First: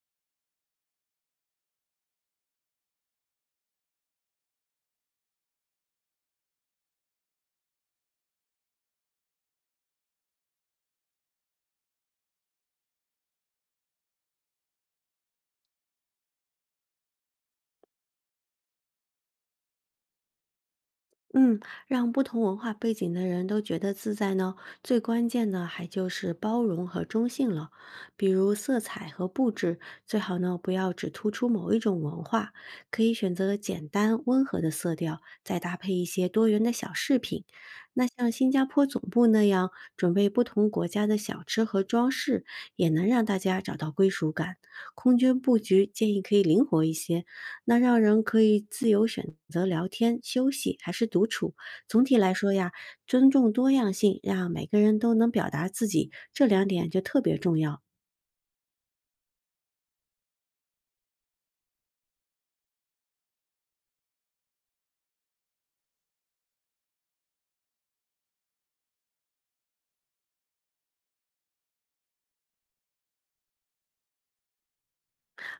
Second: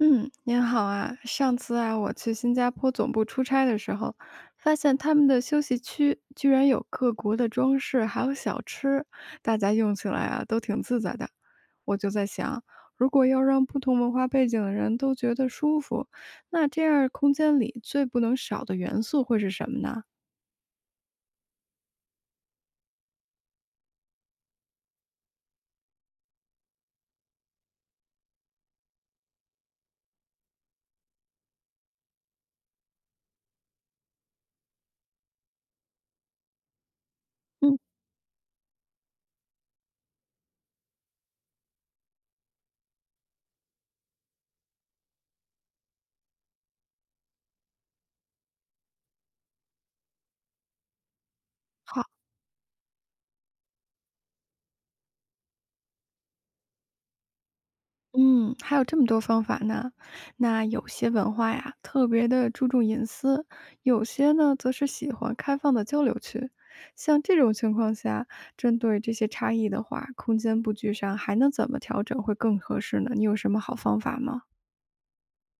嗯，您好啊。上次啊，我去新加坡总部出差的时候，发现他们的休息区居然有各国的装饰，还有小吃，大家用起来啊都挺自在的。我就在想，如果要让不同文化背景的人都觉得舒服，那这样空间里最不能少的元素会是什么呢？嗯，让不同文化背景的人都觉得自在呢，最关键的还就是包容和中性了。比如色彩和布置，最好呢不要只突出某一种文化，可以选择简单温和的色调，再搭配一些多元的小饰品。嗯，那像新加坡总部那样，准备不同国家的小吃和装饰，也能让大家找到归属感。空间布局建议可以灵活一些，那让人可以自由选择聊天、休息还是独处。总好。体来说呀，尊重多样性，让每个人都能表达自己，这两点就特别重要了。嗯，还有这么多方法呢。那有些文化呀，特别的注重隐私；有些呢，则是喜欢开放的交流区。像这种情况下，针对这些差异的话，空间布局上还能怎么调整会更合适呢？你有什么好方法吗？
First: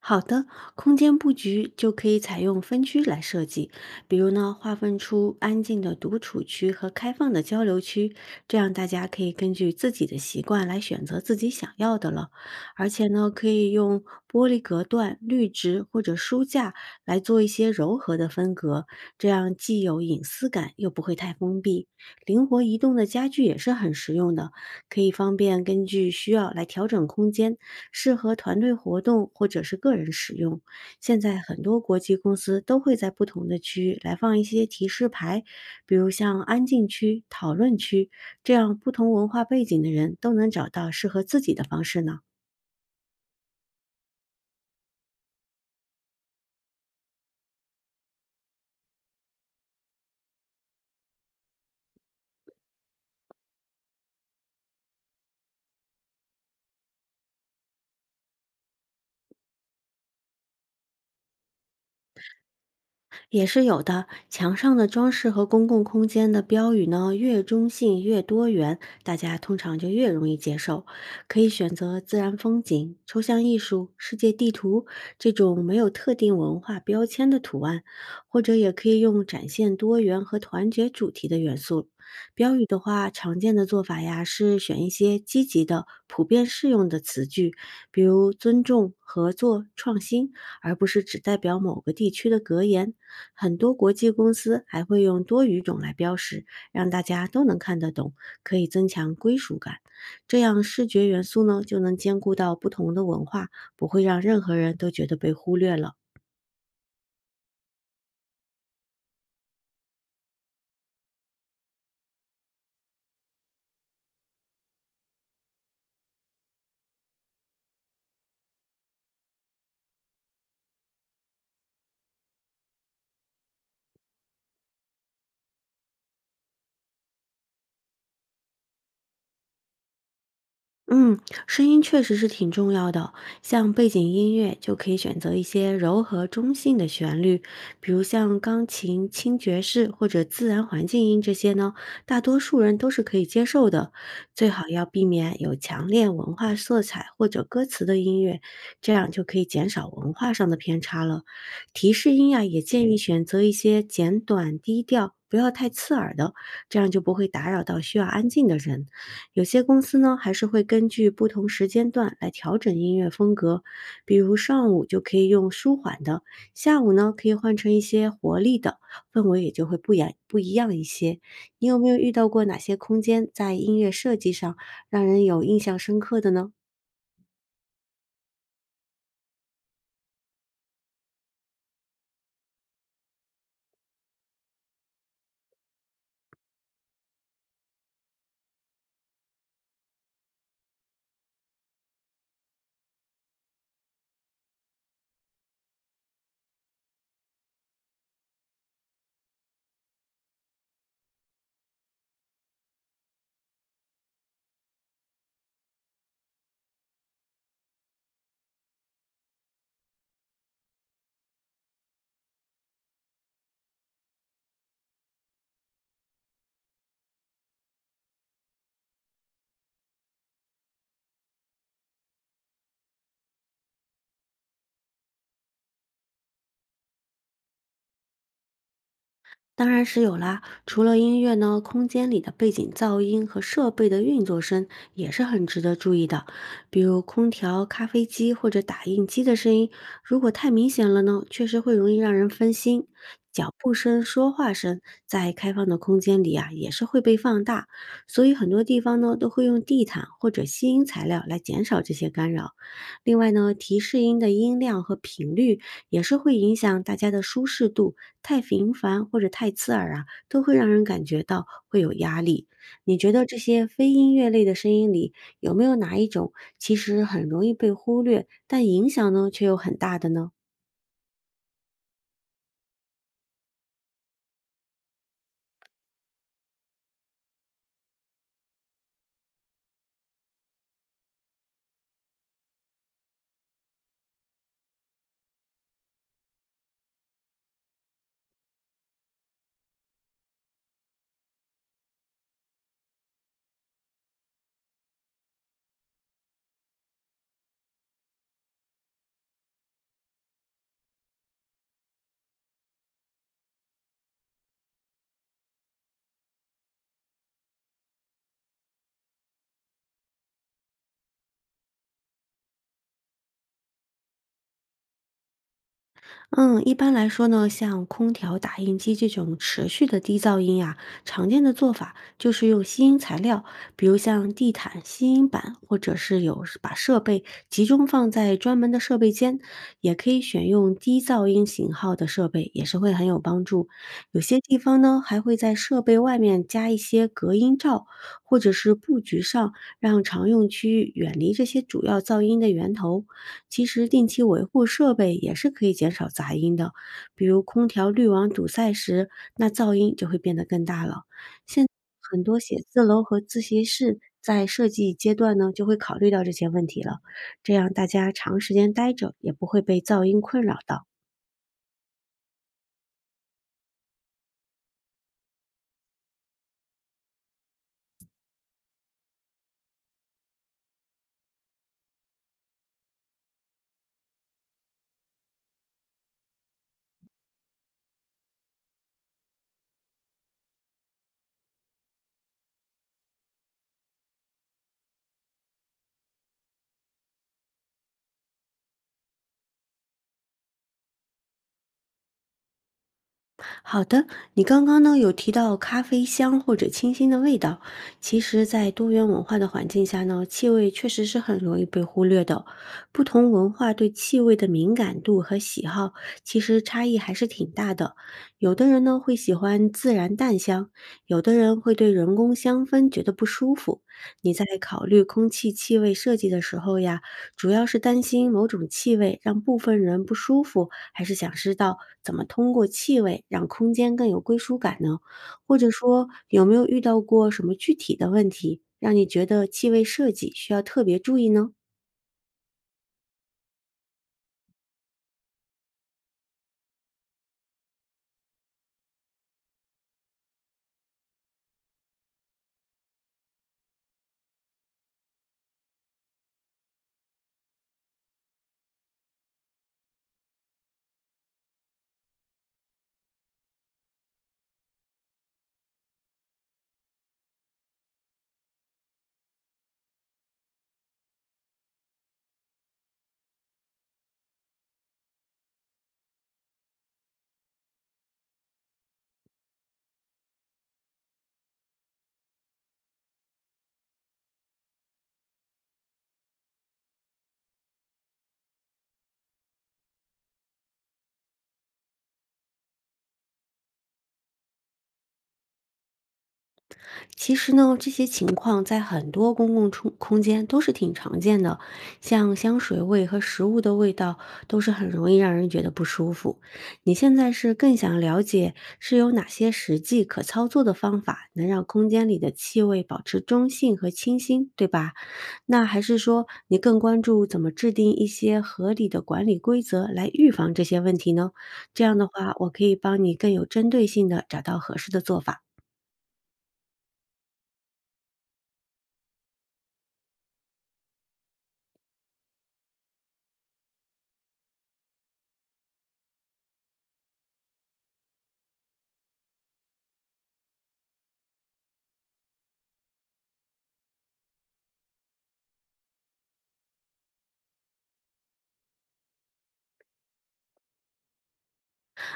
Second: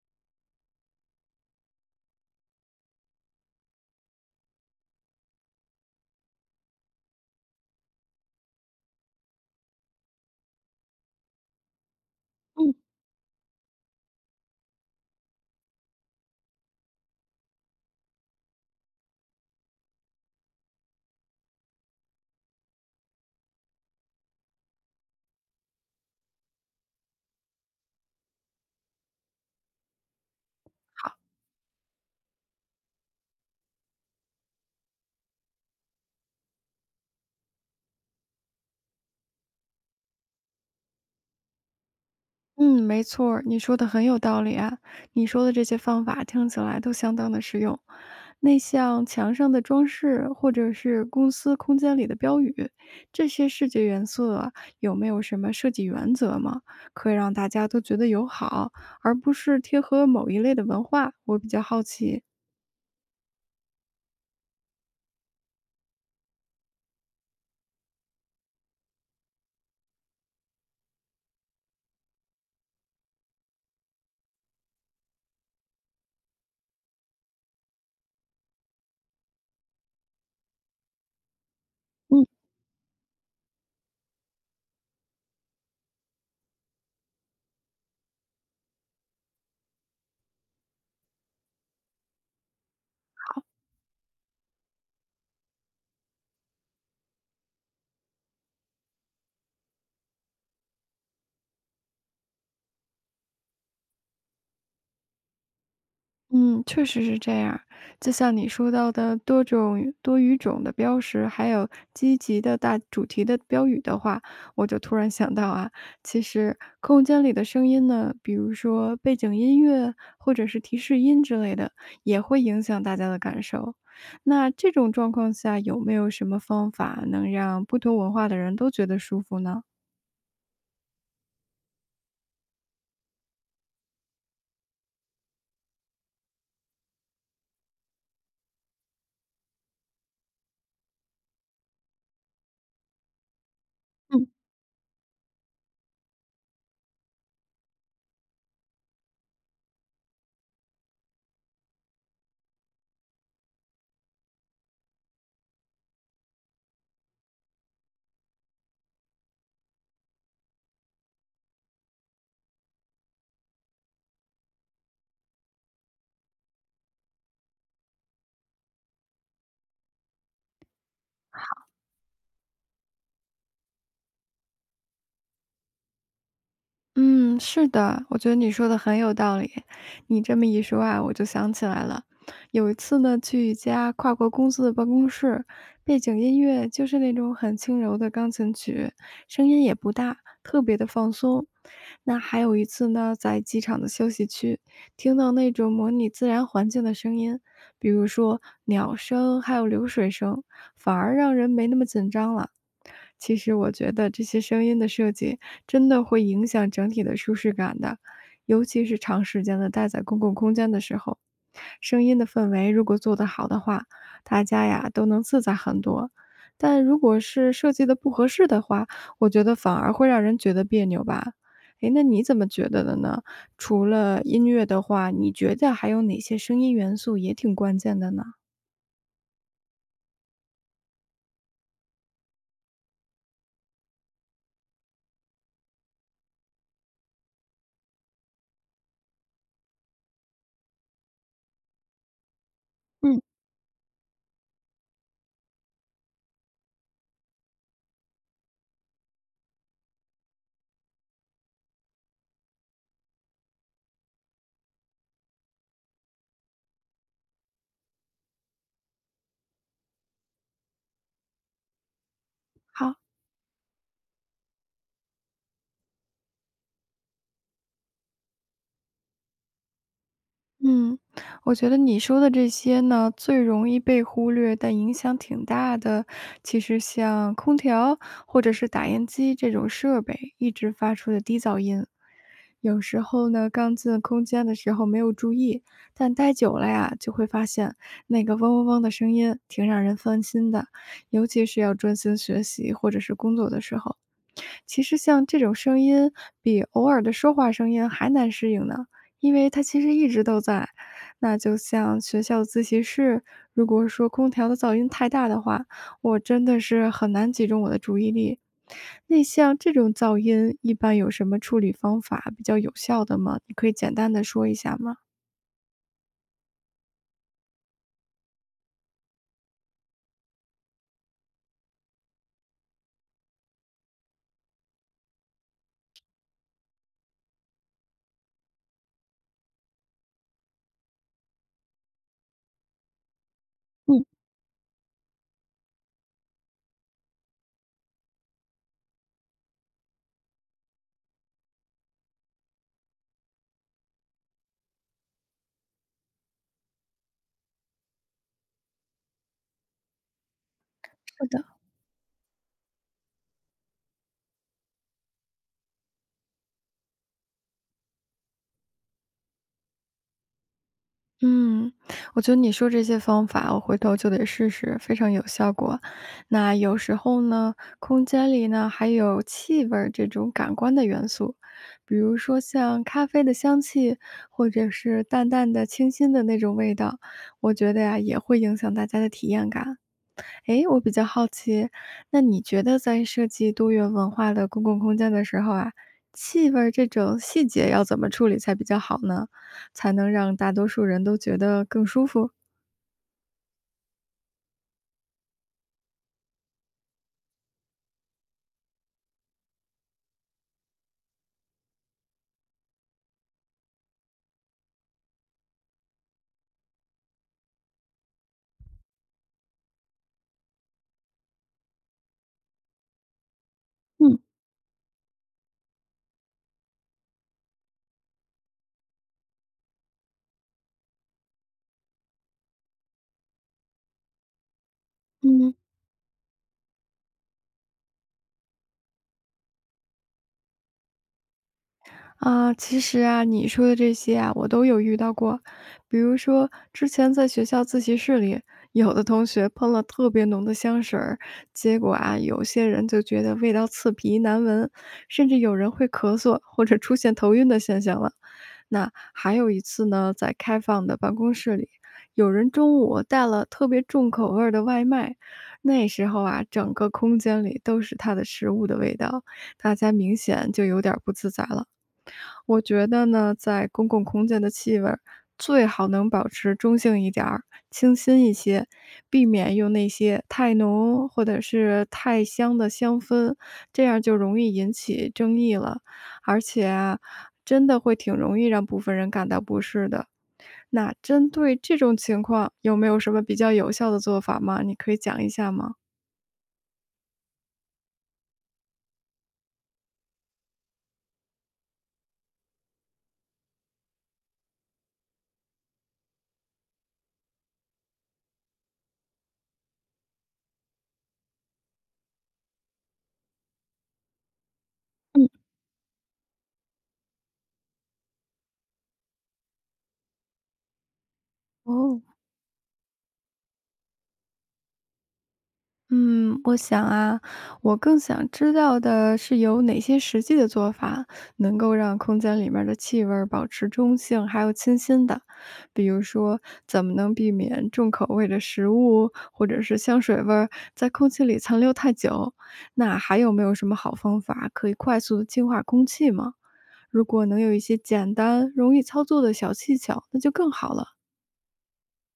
好的，空间布局就可以采用分区来设计，比如呢，划分出安静的独处区和开放的交流区，这样大家可以根据自己的习惯来选择自己想要的了。嗯，而且呢，可以用玻璃隔断、绿植或者书架来做一些柔和的分隔，这样既有隐私感，又不会太封闭。灵活移动的家具也是很实用的，可以方便根据需要来调整空间。适合团队活动或者是个人使用。好，现在很多国际公司都会在不同的区域来放一些提示牌，比如像安静区、讨论区，这样不同文化背景的人都能找到适合自己的方式呢。嗯，没错儿，你说的很有道理啊。你说的这些方法听起来都相当的实用。那像墙上的装饰，或者是公司空间里的标语，这些视觉元素啊，有没有什么设计原则吗？可以让大家都觉得友好，而不是贴合某一类的文化？我比较好奇。也是有的。墙上的装饰和公共空间的标语呢，越中性越多元，大家通常就越容易接受。可以选择自然风景、抽象艺术、世界地图这种没有特定文化标签的图案，或者也可以用展现多元和团结主题的元素。标语的话，常见的做法呀是选一些积极的、普遍适用的词句，比如尊重、合作、创新。而不是只代表某个地区的格言。很多国际公司还会用多语种来标识，让大家都能看得懂，可以增强归属感。这样视觉元素呢，就能兼顾到不同的文化，不会让任何人都觉得被忽略了。嗯，确实是这样儿，就像你说到的多种多语种的标识，还有积极的大主题的标语的话，我就突然想到啊，其实空间里的声音呢，比如说背景音乐或者是提示音之类的，也会影响大家的感受。那这种状况下，有没有什么方法能让不同文化的人都觉得舒服呢？嗯，声音确实是挺重要的。像背景音乐就可以选择一些柔和中性的旋律，比如像钢琴、轻爵士或者自然环境音这些呢，大多数人都是可以接受的。最好要避免有强烈文化色彩或者歌词的音乐，这样就可以减少文化上的偏差了。提示音呀，也建议选择一些简短低调。不要太刺耳的，这样就不会打扰到需要安静的人。有些公司呢，还是会根据不同时间段来调整音乐风格，比如上午就可以用舒缓的，下午呢可以换成一些活力的，氛围也就会不一样一些。你有没有遇到过哪些空间在音乐设计上让人有印象深刻的呢？嗯，是的，我觉得你说的很有道理。你这么一说啊，我就想起来了。有一次呢，去一家跨国公司的办公室，背景音乐就是那种很轻柔的钢琴曲，声音也不大，特别的放松。那还有一次呢，在机场的休息区，听到那种模拟自然环境的声音，比如说鸟声，还有流水声，反而让人没那么紧张了。其实我觉得这些声音的设计真的会影响整体的舒适感的，尤其是长时间的待在公共空间的时候，声音的氛围如果做得好的话，大家呀都能自在很多。但如果是设计的不合适的话，我觉得反而会让人觉得别扭吧。哎，那你怎么觉得的呢？除了音乐的话，你觉得还有哪些声音元素也挺关键的呢？当然是有啦，除了音乐呢，空间里的背景噪音和设备的运作声也是很值得注意的，比如空调、咖啡机或者打印机的声音，如果太明显了呢，确实会容易让人分心。嗯。脚步声、说话声在开放的空间里啊，也是会被放大，所以很多地方呢都会用地毯或者吸音材料来减少这些干扰。另外呢，提示音的音量和频率也是会影响大家的舒适度，太频繁或者太刺耳啊，都会让人感觉到会有压力。好。你觉得这些非音乐类的声音里，有没有哪一种其实很容易被忽略，但影响呢却又很大的呢？嗯，我觉得你说的这些呢，最容易被忽略，但影响挺大的。其实像空调或者是打印机这种设备一直发出的低噪音，有时候呢，刚进空间的时候没有注意，但待久了呀，就会发现那个嗡嗡嗡的声音挺让人烦心的，尤其是要专心学习或者是工作的时候。其实像这种声音比偶尔的说话声音还难适应呢，因为它其实一直都在。那就像学校自习室，如果说空调的噪音太大的话，我真的是很难集中我的注意力。那像这种噪音，一般有什么处理方法比较有效的吗？你可以简单的说一下吗？嗯，一般来说呢，像空调、打印机这种持续的低噪音呀、常见的做法就是用吸音材料，比如像地毯、吸音板，或者是有把设备集中放在专门的设备间，也可以选用低噪音型号的设备，也是会很有帮助。嗯，有些地方呢，还会在设备外面加一些隔音罩，或者是布局上让常用区域远离这些主要噪音的源头。其实定期维护设备也是可以减少杂音的，比如空调滤网堵塞时，那噪音就会变得更大了。是的。现在很多写字楼和自习室在设计阶段呢，就会考虑到这些问题了，这样大家长时间待着也不会被噪音困扰到。嗯，我觉得你说这些方法，我回头就得试试，非常有效果。那有时候呢，空间里呢还有气味儿这种感官的元素，比如说像咖啡的香气，或者是淡淡的、清新的那种味道，我觉得呀也会影响大家的体验感。诶，我比较好奇，那你觉得在设计多元文化的公共空间的时候啊，气味儿这种细节要怎么处理才比较好呢？才能让大多数人都觉得更舒服？好的，你刚刚呢有提到咖啡香或者清新的味道，其实，在多元文化的环境下呢，气味确实是很容易被忽略的。不同文化对气味的敏感度和喜好，其实差异还是挺大的。有的人呢会喜欢自然淡香，有的人会对人工香氛觉得不舒服。嗯你在考虑空气气味设计的时候呀，主要是担心某种气味让部分人不舒服，还是想知道怎么通过气味让空间更有归属感呢？嗯。或者说，有没有遇到过什么具体的问题，让你觉得气味设计需要特别注意呢？啊，其实啊，你说的这些啊，我都有遇到过。比如说，之前在学校自习室里，有的同学喷了特别浓的香水儿，结果啊，有些人就觉得味道刺鼻难闻，甚至有人会咳嗽或者出现头晕的现象了。那还有一次呢，在开放的办公室里，有人中午带了特别重口味儿的外卖，那时候啊，整个空间里都是他的食物的味道，大家明显就有点儿不自在了。我觉得呢，在公共空间的气味儿最好能保持中性一点儿，清新一些，避免用那些太浓或者是太香的香氛，这样就容易引起争议了。而且啊，真的会挺容易让部分人感到不适的。那针对这种情况，有没有什么比较有效的做法吗？你可以讲一下吗？其实呢，这些情况在很多公共空空间都是挺常见的，像香水味和食物的味道都是很容易让人觉得不舒服。你现在是更想了解是有哪些实际可操作的方法能让空间里的气味保持中性和清新，对吧？嗯，那还是说你更关注怎么制定一些合理的管理规则来预防这些问题呢？这样哦，的话，我可以帮你更有针对性的找到合适的做法。嗯，我想啊，我更想知道的是有哪些实际的做法能够让空间里面儿的气味儿保持中性，还有清新的。比如说，怎么能避免重口味的食物或者是香水味儿在空气里残留太久？那还有没有什么好方法可以快速的净化空气吗？如果能有一些简单、容易操作的小技巧，那就更好了。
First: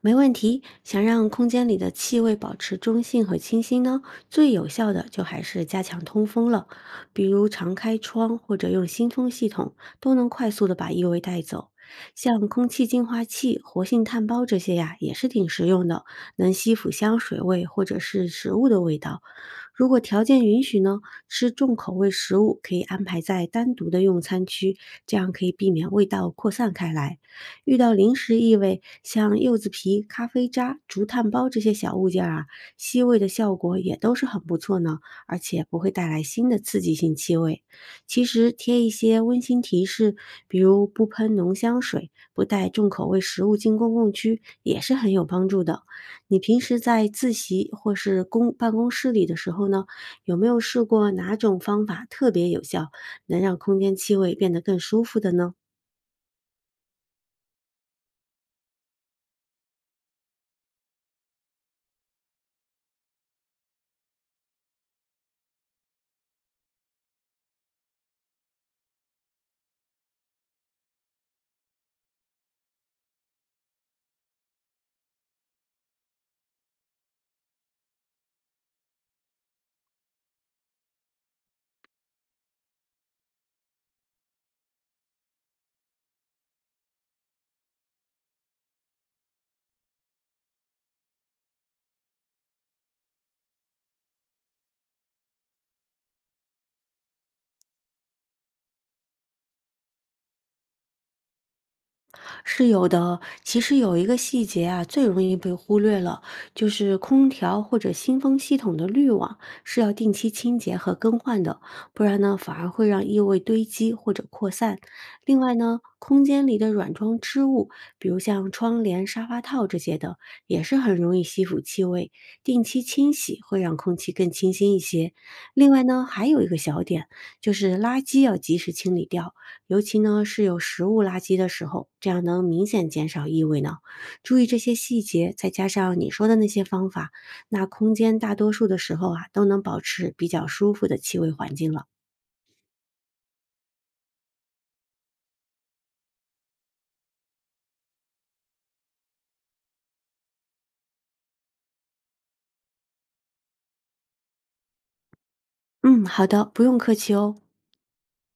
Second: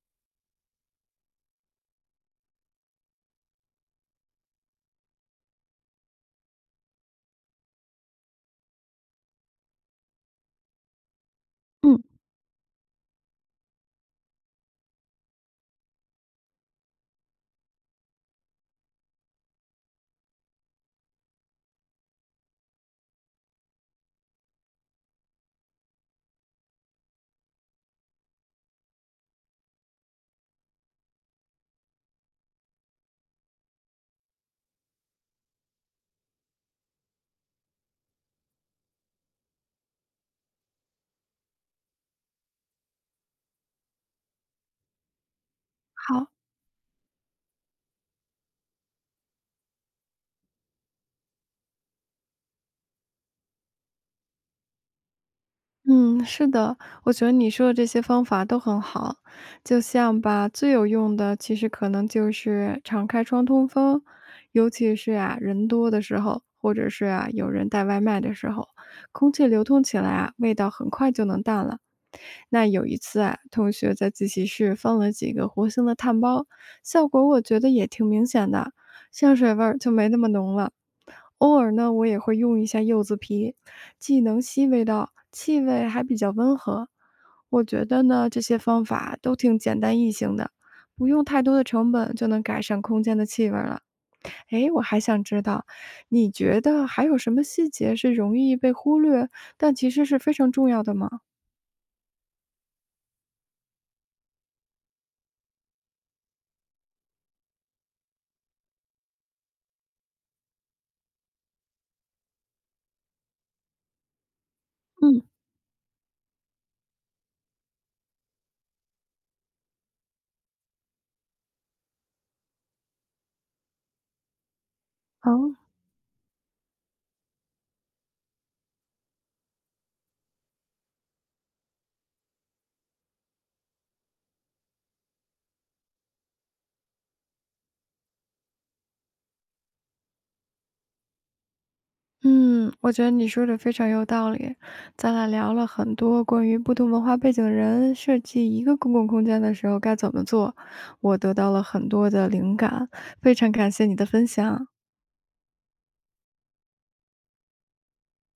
没问题，想让空间里的气味保持中性和清新呢，最有效的就还是加强通风了，比如常开窗或者用新风系统，都能快速的把异味带走。嗯，像空气净化器、活性炭包这些呀，也是挺实用的，能吸附香水味或者是食物的味道。如果条件允许呢，吃重口味食物可以安排在单独的用餐区，这样可以避免味道扩散开来。遇到零食异味，像柚子皮、咖啡渣、竹炭包这些小物件儿啊，吸味的效果也都是很不错呢，而且不会带来新的刺激性气味。其实贴一些温馨提示，比如不喷浓香水、不带重口味食物进公共区，也是很有帮助的。好。你平时在自习或是公办公室里的时候呢，有没有试过哪种方法特别有效，能让空间气味变得更舒服的呢？嗯，是的，我觉得你说的这些方法都很好。就像吧，最有用的其实可能就是敞开窗通风，尤其是啊人多的时候，或者是啊有人带外卖的时候，空气流通起来啊，味道很快就能淡了。那有一次啊，同学在自习室放了几个活性的炭包，效果我觉得也挺明显的，香水味儿就没那么浓了。偶尔呢，我也会用一下柚子皮，既能吸味道，气味还比较温和。我觉得呢，这些方法都挺简单易行的，不用太多的成本就能改善空间的气味了。诶，我还想知道，你觉得还有什么细节是容易被忽略，但其实是非常重要的吗？是有的。其实有一个细节啊，最容易被忽略了，就是空调或者新风系统的滤网是要定期清洁和更换的，不然呢，反而会让异味堆积或者扩散。嗯，另外呢，空间里的软装织物，比如像窗帘、沙发套这些的，也是很容易吸附气味，定期清洗会让空气更清新一些。好。另外呢，还有一个小点，就是垃圾要及时清理掉。尤其呢是有食物垃圾的时候，这样能明显减少异味呢。注意这些细节，再加上你说的那些方法，那空间大多数的时候啊，都能保持比较舒服的气味环境了。嗯，我觉得你说的非常有道理。咱俩聊了很多关于不同文化背景的人设计一个公共空间的时候该怎么做，我得到了很多的灵感，非常感谢你的分享。嗯，好的，不用客气哦。